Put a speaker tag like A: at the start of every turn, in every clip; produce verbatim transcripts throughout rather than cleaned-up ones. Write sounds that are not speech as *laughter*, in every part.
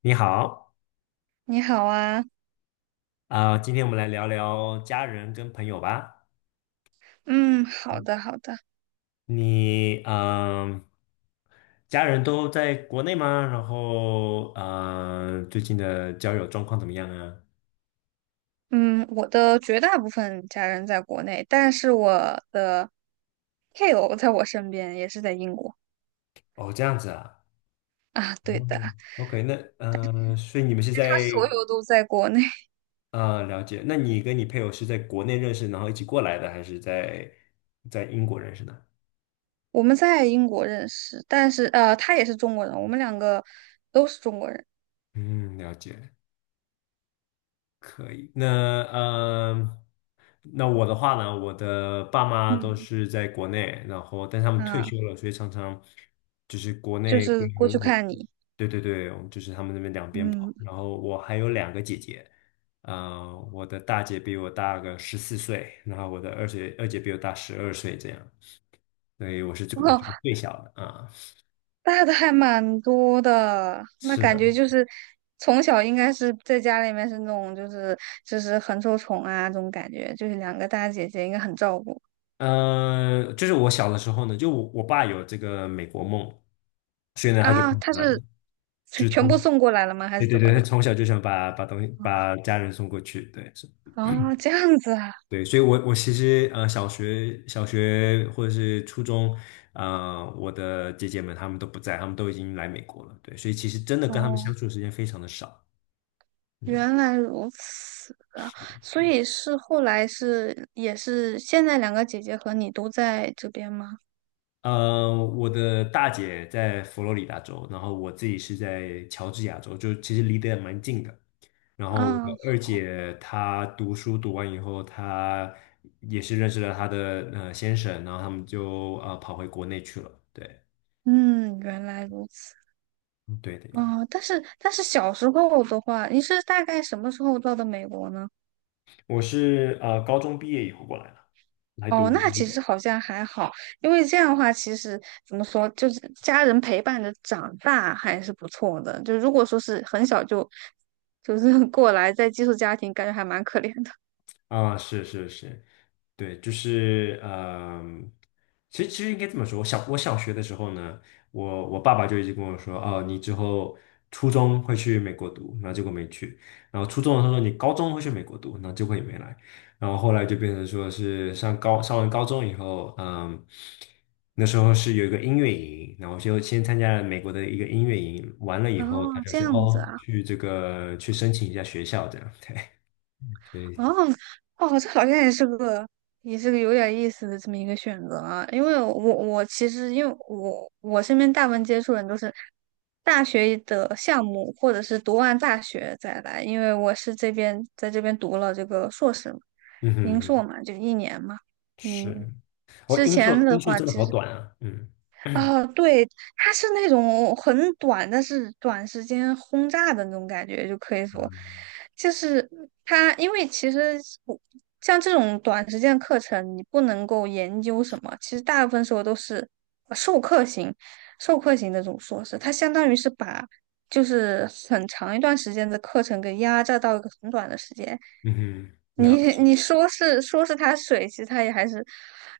A: 你好，
B: 你好啊。
A: 啊、今天我们来聊聊家人跟朋友吧。
B: 嗯，好的，好的。
A: 你，嗯、家人都在国内吗？然后，嗯、最近的交友状况怎么样啊？
B: 嗯，我的绝大部分家人在国内，但是我的配偶在我身边，也是在英国。
A: 哦，这样子啊。
B: 啊，对的，
A: 嗯，OK，那，嗯、所以你们是
B: 他
A: 在，
B: 所有都在国内。*laughs*
A: 呃，了解。那你跟你配偶是在国内认识，然后一起过来的，还是在在英国认识的？
B: 我们在英国认识，但是呃，他也是中国人，我们两个都是中国人。
A: 嗯，了解。可以，那呃，那我的话呢，我的爸妈都
B: 嗯，
A: 是在国内，然后但他们退
B: 啊，
A: 休了，所以常常就是国
B: 就
A: 内
B: 是过去
A: 跟我，
B: 看你。
A: 对对对，我们这边跑。
B: 嗯，
A: 然
B: *laughs*
A: 后我还有两个姐姐，呃，我的大姐比我大个十四岁，然后我的二姐二姐比我大十二岁，这样，所以我是这个
B: 哦。
A: 我是个最小的啊。
B: 大的还蛮多的，那
A: 是
B: 感
A: 的，
B: 觉就是从小应该是在家里面是那种就是就是很受宠啊这种感觉，就是两个大姐姐应该很照顾
A: 呃，就是我小的时候呢，就我我爸有这个美国梦，所以呢他就
B: 啊。
A: 跑
B: 她
A: 过来了。
B: 是全全部送过来了吗？还
A: 对
B: 是
A: 对
B: 怎么
A: 对，他
B: 的？
A: 从小就想把把东西把家人送过去，对是，
B: 啊，这样子啊。
A: 对，所以我我其实呃小学小学或者是初中，啊、我的姐姐们她们都不在，她们都已经来美国了，对，所以其实真的跟她们相
B: 哦，
A: 处的时间非常的少，嗯，
B: 原来如此啊。
A: 是，
B: 所以是后来是也是现在两个姐姐和你都在这边吗？
A: 呃，我的大姐在佛罗里达州，然后我自己是在乔治亚州，就其实离得也蛮近的，然后我的
B: 啊，
A: 二姐她读书读完以后，她也是认识了她的呃先生，然后他们就呃跑回国内去了。对，
B: 嗯，原来如此。
A: 嗯对的呀。
B: 哦，但是但是小时候的话，你是大概什么时候到的美国呢？
A: 我是呃高中毕业以后过来的，来读。
B: 哦，那其实好像还好，因为这样的话，其实怎么说，就是家人陪伴着长大还是不错的。就如果说是很小就就是 *laughs* 过来在寄宿家庭，感觉还蛮可怜的。
A: 啊，是是是，对，就是嗯，其实其实应该这么说，我小我小学的时候呢，我我爸爸就一直跟我说，哦，你之后初中会去美国读，然后结果没去，然后初中的时候说你高中会去美国读，然后结果也没来，然后后来就变成说是上高上完高中以后，嗯，那时候是有一个音乐营，然后就先参加了美国的一个音乐营，完了
B: *laughs*
A: 以
B: 哦，
A: 后他就
B: 这
A: 说，
B: 样子
A: 哦，
B: 啊。
A: 去这个去申请一下学校这样，对，所
B: 哦
A: 以
B: 哦，这好像也是个也是个有点意思的这么一个选择啊，因为我我其实因为我我身边大部分接触人都是大学的项目，或者是读完大学再来，因为我是这边在这边读了这个硕士嘛，
A: 嗯
B: 零硕
A: 哼。
B: 嘛，就一年嘛。嗯，
A: 是，我
B: 之
A: 音
B: 前
A: 速
B: 的
A: 音速
B: 话
A: 真的
B: 其
A: 好
B: 实。
A: 短啊，嗯 *clears throat*
B: 啊，对，它是那种很短，但是短时间轰炸的那种感觉，就可以说，
A: 嗯
B: 就是它，因为其实我像这种短时间课程，你不能够研究什么，其实大部分时候都是呃授课型，授课型的这种硕士，它相当于是把就是很长一段时间的课程给压榨到一个很短的时间，
A: 嗯，了
B: 你
A: 解，
B: 你说是说是它水，其实它也还是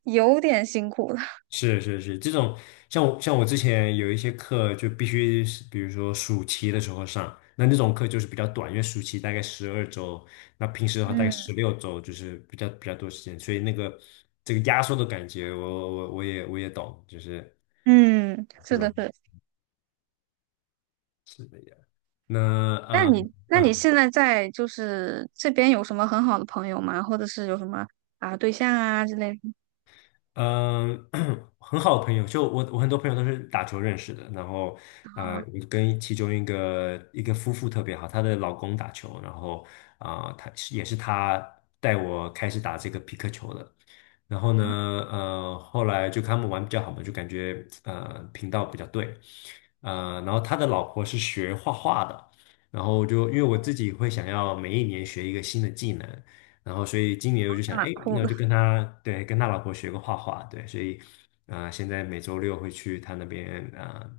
B: 有点辛苦的。
A: 是是是，这种像我像我之前有一些课就必须是，比如说暑期的时候上，那那种课就是比较短，因为暑期大概十二周，那平时的话大概十
B: 嗯。
A: 六周，就是比较比较多时间，所以那个这个压缩的感觉我，我我也我也懂，就是
B: 嗯，
A: 不
B: 是
A: 容
B: 的，是
A: 易，
B: 的。
A: 是的呀。那
B: 那
A: 呃。
B: 你，那你
A: 嗯
B: 现在在就是这边有什么很好的朋友吗？或者是有什么啊对象啊之类的？
A: 嗯，*clears throat* 很好的朋友，就我我很多朋友都是打球认识的，然后啊、呃，我跟其中一个一个夫妇特别好，她的老公打球，然后啊、她也是她带我开始打这个皮克球的，然后呢，
B: 啊，
A: 呃，后来就跟他们玩比较好嘛，就感觉呃频道比较对，呃，然后他的老婆是学画画的，然后就因为我自己会想要每一年学一个新的技能。然后所以今年我就
B: 还
A: 想，哎，
B: 蛮酷
A: 那我
B: 的。
A: 就跟他对跟他老婆学个画画，对，所以啊、呃现在每周六会去他那边，啊、呃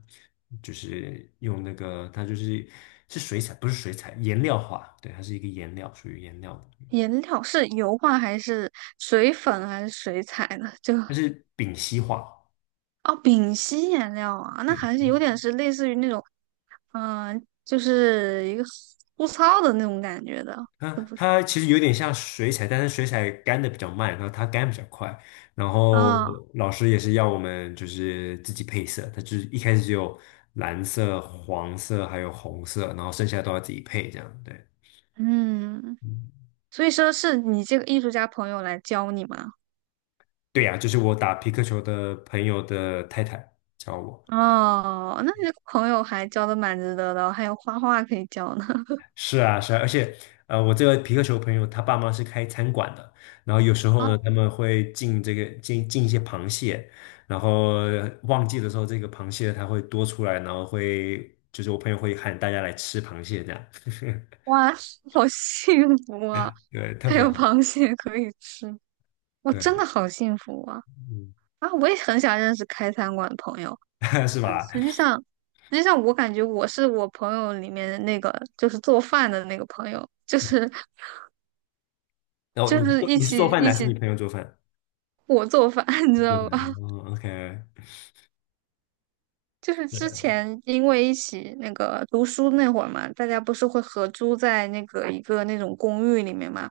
A: 就是用那个他就是是水彩，不是水彩，颜料画，对，它是一个颜料，属于颜料的，
B: 颜料是油画还是水粉还是水彩呢？*laughs* 就
A: 它是丙烯画。
B: 哦，丙烯颜料啊，那
A: 对。
B: 还是有点是类似于那种。嗯、就是一个粗糙的那种感觉的，是
A: 它
B: 不是？
A: 它其实有点像水彩，但是水彩干的比较慢，然后它干比较快。然后
B: 啊、
A: 老师也是要我们就是自己配色，他就是一开始只有蓝色、黄色还有红色，然后剩下都要自己配这样。对，
B: 嗯，
A: 嗯，
B: 所以说是你这个艺术家朋友来教你吗？
A: 对呀、就是我打皮克球的朋友的太太教我。
B: 哦，那你这个朋友还交的蛮值得的哦还有画画可以交呢。*laughs*
A: 是啊，是啊，而且，呃，我这个皮克球朋友他爸妈是开餐馆的，然后有时候
B: 啊，
A: 呢，他们会进这个进进一些螃蟹，然后旺季的时候，这个螃蟹它会多出来，然后会就是我朋友会喊大家来吃螃蟹这样，*laughs*
B: 哇，好幸福啊！
A: 对，特
B: 还
A: 别
B: 有
A: 好，
B: 螃蟹可以吃，我真
A: 对，
B: 的好幸福啊！
A: 嗯，
B: 啊，我也很想认识开餐馆的朋友，
A: *laughs* 是
B: 但是
A: 吧？
B: 实际上，实际上我感觉我是我朋友里面的那个就是做饭的那个朋友，就是
A: 然后
B: 就
A: 你是
B: 是
A: 做
B: 一
A: 你是做
B: 起
A: 饭的
B: 一
A: 还是
B: 起
A: 你朋友做饭？
B: 我做饭，*laughs* 你知
A: 做
B: 道吧？
A: 饭，哦，OK，
B: 就是
A: 对，
B: 之前因为一起那个读书那会儿嘛，大家不是会合租在那个一个那种公寓里面嘛，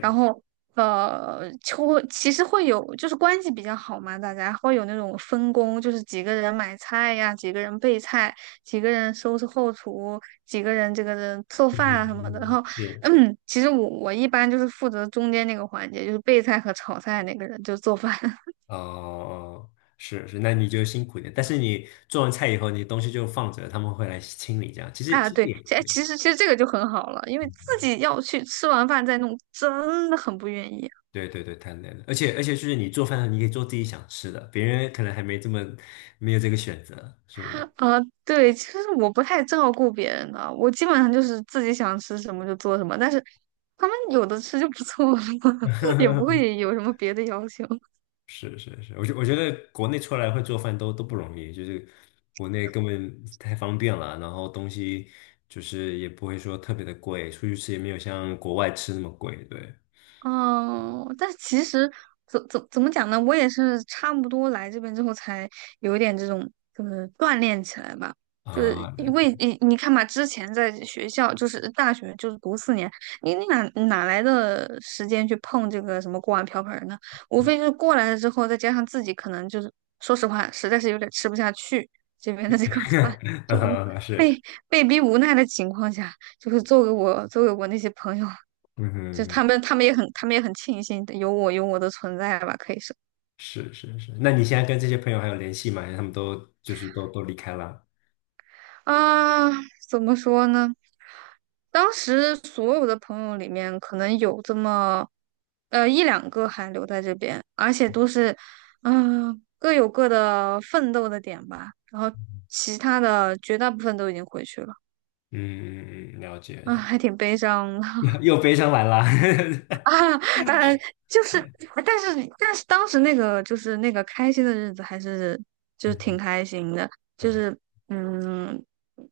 B: 然后呃，就会其实会有就是关系比较好嘛，大家会有那种分工，就是几个人买菜呀，几个人备菜，几个人收拾后厨，几个人这个人做
A: 嗯哼
B: 饭啊什么的。然
A: 嗯哼，
B: 后，
A: 是。
B: 嗯，其实我我一般就是负责中间那个环节，就是备菜和炒菜那个人，就做饭。*laughs*
A: 哦，是是，那你就辛苦一点。但是你做完菜以后，你东西就放着，他们会来清理。这样其实
B: 啊，
A: 其实
B: 对，
A: 也
B: 其哎
A: 可以。
B: 其实其实这个就很好了，因为自
A: 嗯
B: 己要去吃完饭再弄，真的很不愿意。
A: 对对对，太累了。而且而且就是你做饭，你可以做自己想吃的，别人可能还没这么没有这个选择，是不是？
B: 啊，对，其实我不太照顾别人的，我基本上就是自己想吃什么就做什么，但是他们有的吃就不错了，*laughs* 也不
A: *laughs*
B: 会有什么别的要求。
A: 是是是，我觉我觉得国内出来会做饭都都不容易，就是国内根本太方便了，然后东西就是也不会说特别的贵，出去吃也没有像国外吃那么贵，对
B: 哦，但其实怎怎怎么讲呢？我也是差不多来这边之后才有一点这种，就是锻炼起来吧。就是
A: 啊，*laughs* 那
B: 因为你你看嘛，之前在学校就是大学就是读四年，你你哪哪来的时间去碰这个什么锅碗瓢盆儿呢？无非就是过来了之后，再加上自己可能就是说实话，实在是有点吃不下去这边的这个 *laughs* 饭，就
A: 啊是。
B: 被逼无奈的情况下，就是做给我做给我那些朋友
A: 嗯
B: 就
A: 哼，
B: 他们，他们也很，他们也很庆幸有我，有我的存在吧，可以是
A: 是是是。那你现在跟这些朋友还有联系吗？他们都就是都都离开了。
B: 啊，怎么说呢？当时所有的朋友里面，可能有这么呃一两个还留在这边，而且都是嗯、各有各的奋斗的点吧，然后其他的绝大部分都已经回去了。
A: 嗯，嗯嗯嗯，了
B: 啊，
A: 解。
B: 还挺悲伤的。
A: *laughs* 又又悲伤完了。
B: 啊，呃，就是，但是但是当时那个就是那个开心的日子还是就是挺开心的。
A: *laughs*
B: 就
A: 嗯，
B: 是嗯，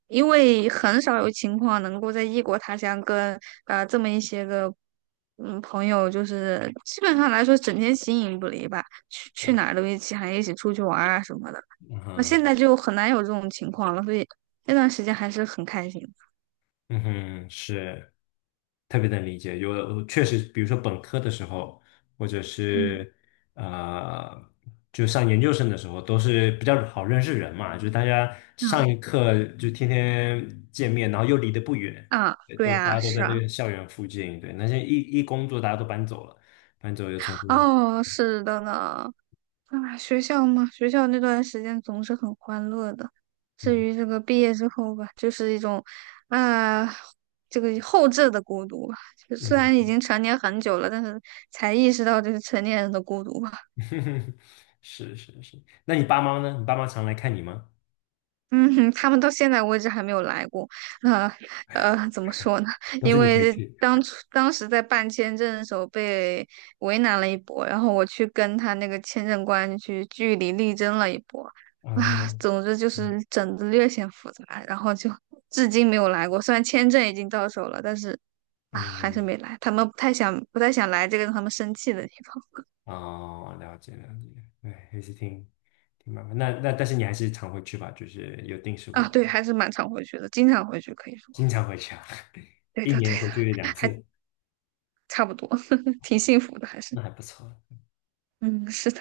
B: 因为很少有情况能够在异国他乡跟啊这么一些个嗯朋友，就是基本上来说整天形影不离吧，去去
A: 对，
B: 哪儿都一起，还一起出去玩儿啊什么的。
A: 嗯
B: 那
A: 哼，
B: 现在就很难有这种情况了，所以那段时间还是很开心的。
A: 嗯哼，是。特别能理解。有的确实，比如说本科的时候，或者
B: 嗯，
A: 是呃，就上研究生的时候，都是比较好认识人嘛，就是大家上
B: 嗯
A: 一课就天天见面，然后又离得不远，
B: 啊，
A: 对
B: 对
A: 都大
B: 啊，
A: 家都
B: 是
A: 在这
B: 啊。
A: 个校园附近。对，那些一一工作，大家都搬走了。
B: 哦，是的呢。啊，学校嘛，学校那段时间总是很欢乐的。至
A: 嗯
B: 于这个毕业之后吧，就是一种，啊、这个后置的孤独吧。就虽
A: 嗯，
B: 然已经成年很久了，但是才意识到这是成年人的孤独吧。
A: *laughs* 是是是。那你爸妈呢？你爸妈常来看你吗？
B: 嗯哼，他们到现在为止还没有来过。那呃，呃怎么说呢？*laughs*
A: 都是
B: 因
A: 你回
B: 为
A: 去？
B: 当初当时在办签证的时候被为难了一波，然后我去跟他那个签证官去据理力争了一波。
A: 啊、
B: 啊，
A: 嗯，
B: 总之就是整的略显复杂，然后就至今没有来过。虽然签证已经到手了，但是啊，还是
A: 嗯
B: 没来。他们不太想不太想来这个让他们生气的地方。
A: 哦，了解了解，对，也是挺挺麻烦。那那但是你还是常回去吧，就是有定时
B: *laughs*
A: 回
B: 啊。
A: 去
B: 对，还是蛮常回去的，经常回去可以说。
A: 经常回去啊，*laughs*
B: 对
A: 一
B: 的，
A: 年
B: 对的。
A: 回去两
B: *laughs* 还
A: 次，
B: 差不多。*laughs* 挺幸福的，还是。
A: 那还不错。
B: 嗯，是的。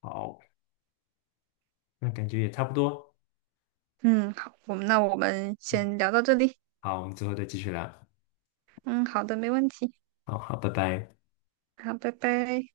A: 好，那感觉也差不多。
B: 嗯，好，我们那我们先聊到这里。
A: 好，我们之后再继续聊。
B: 嗯，好的，没问题。
A: 好好，拜拜。
B: 好，拜拜。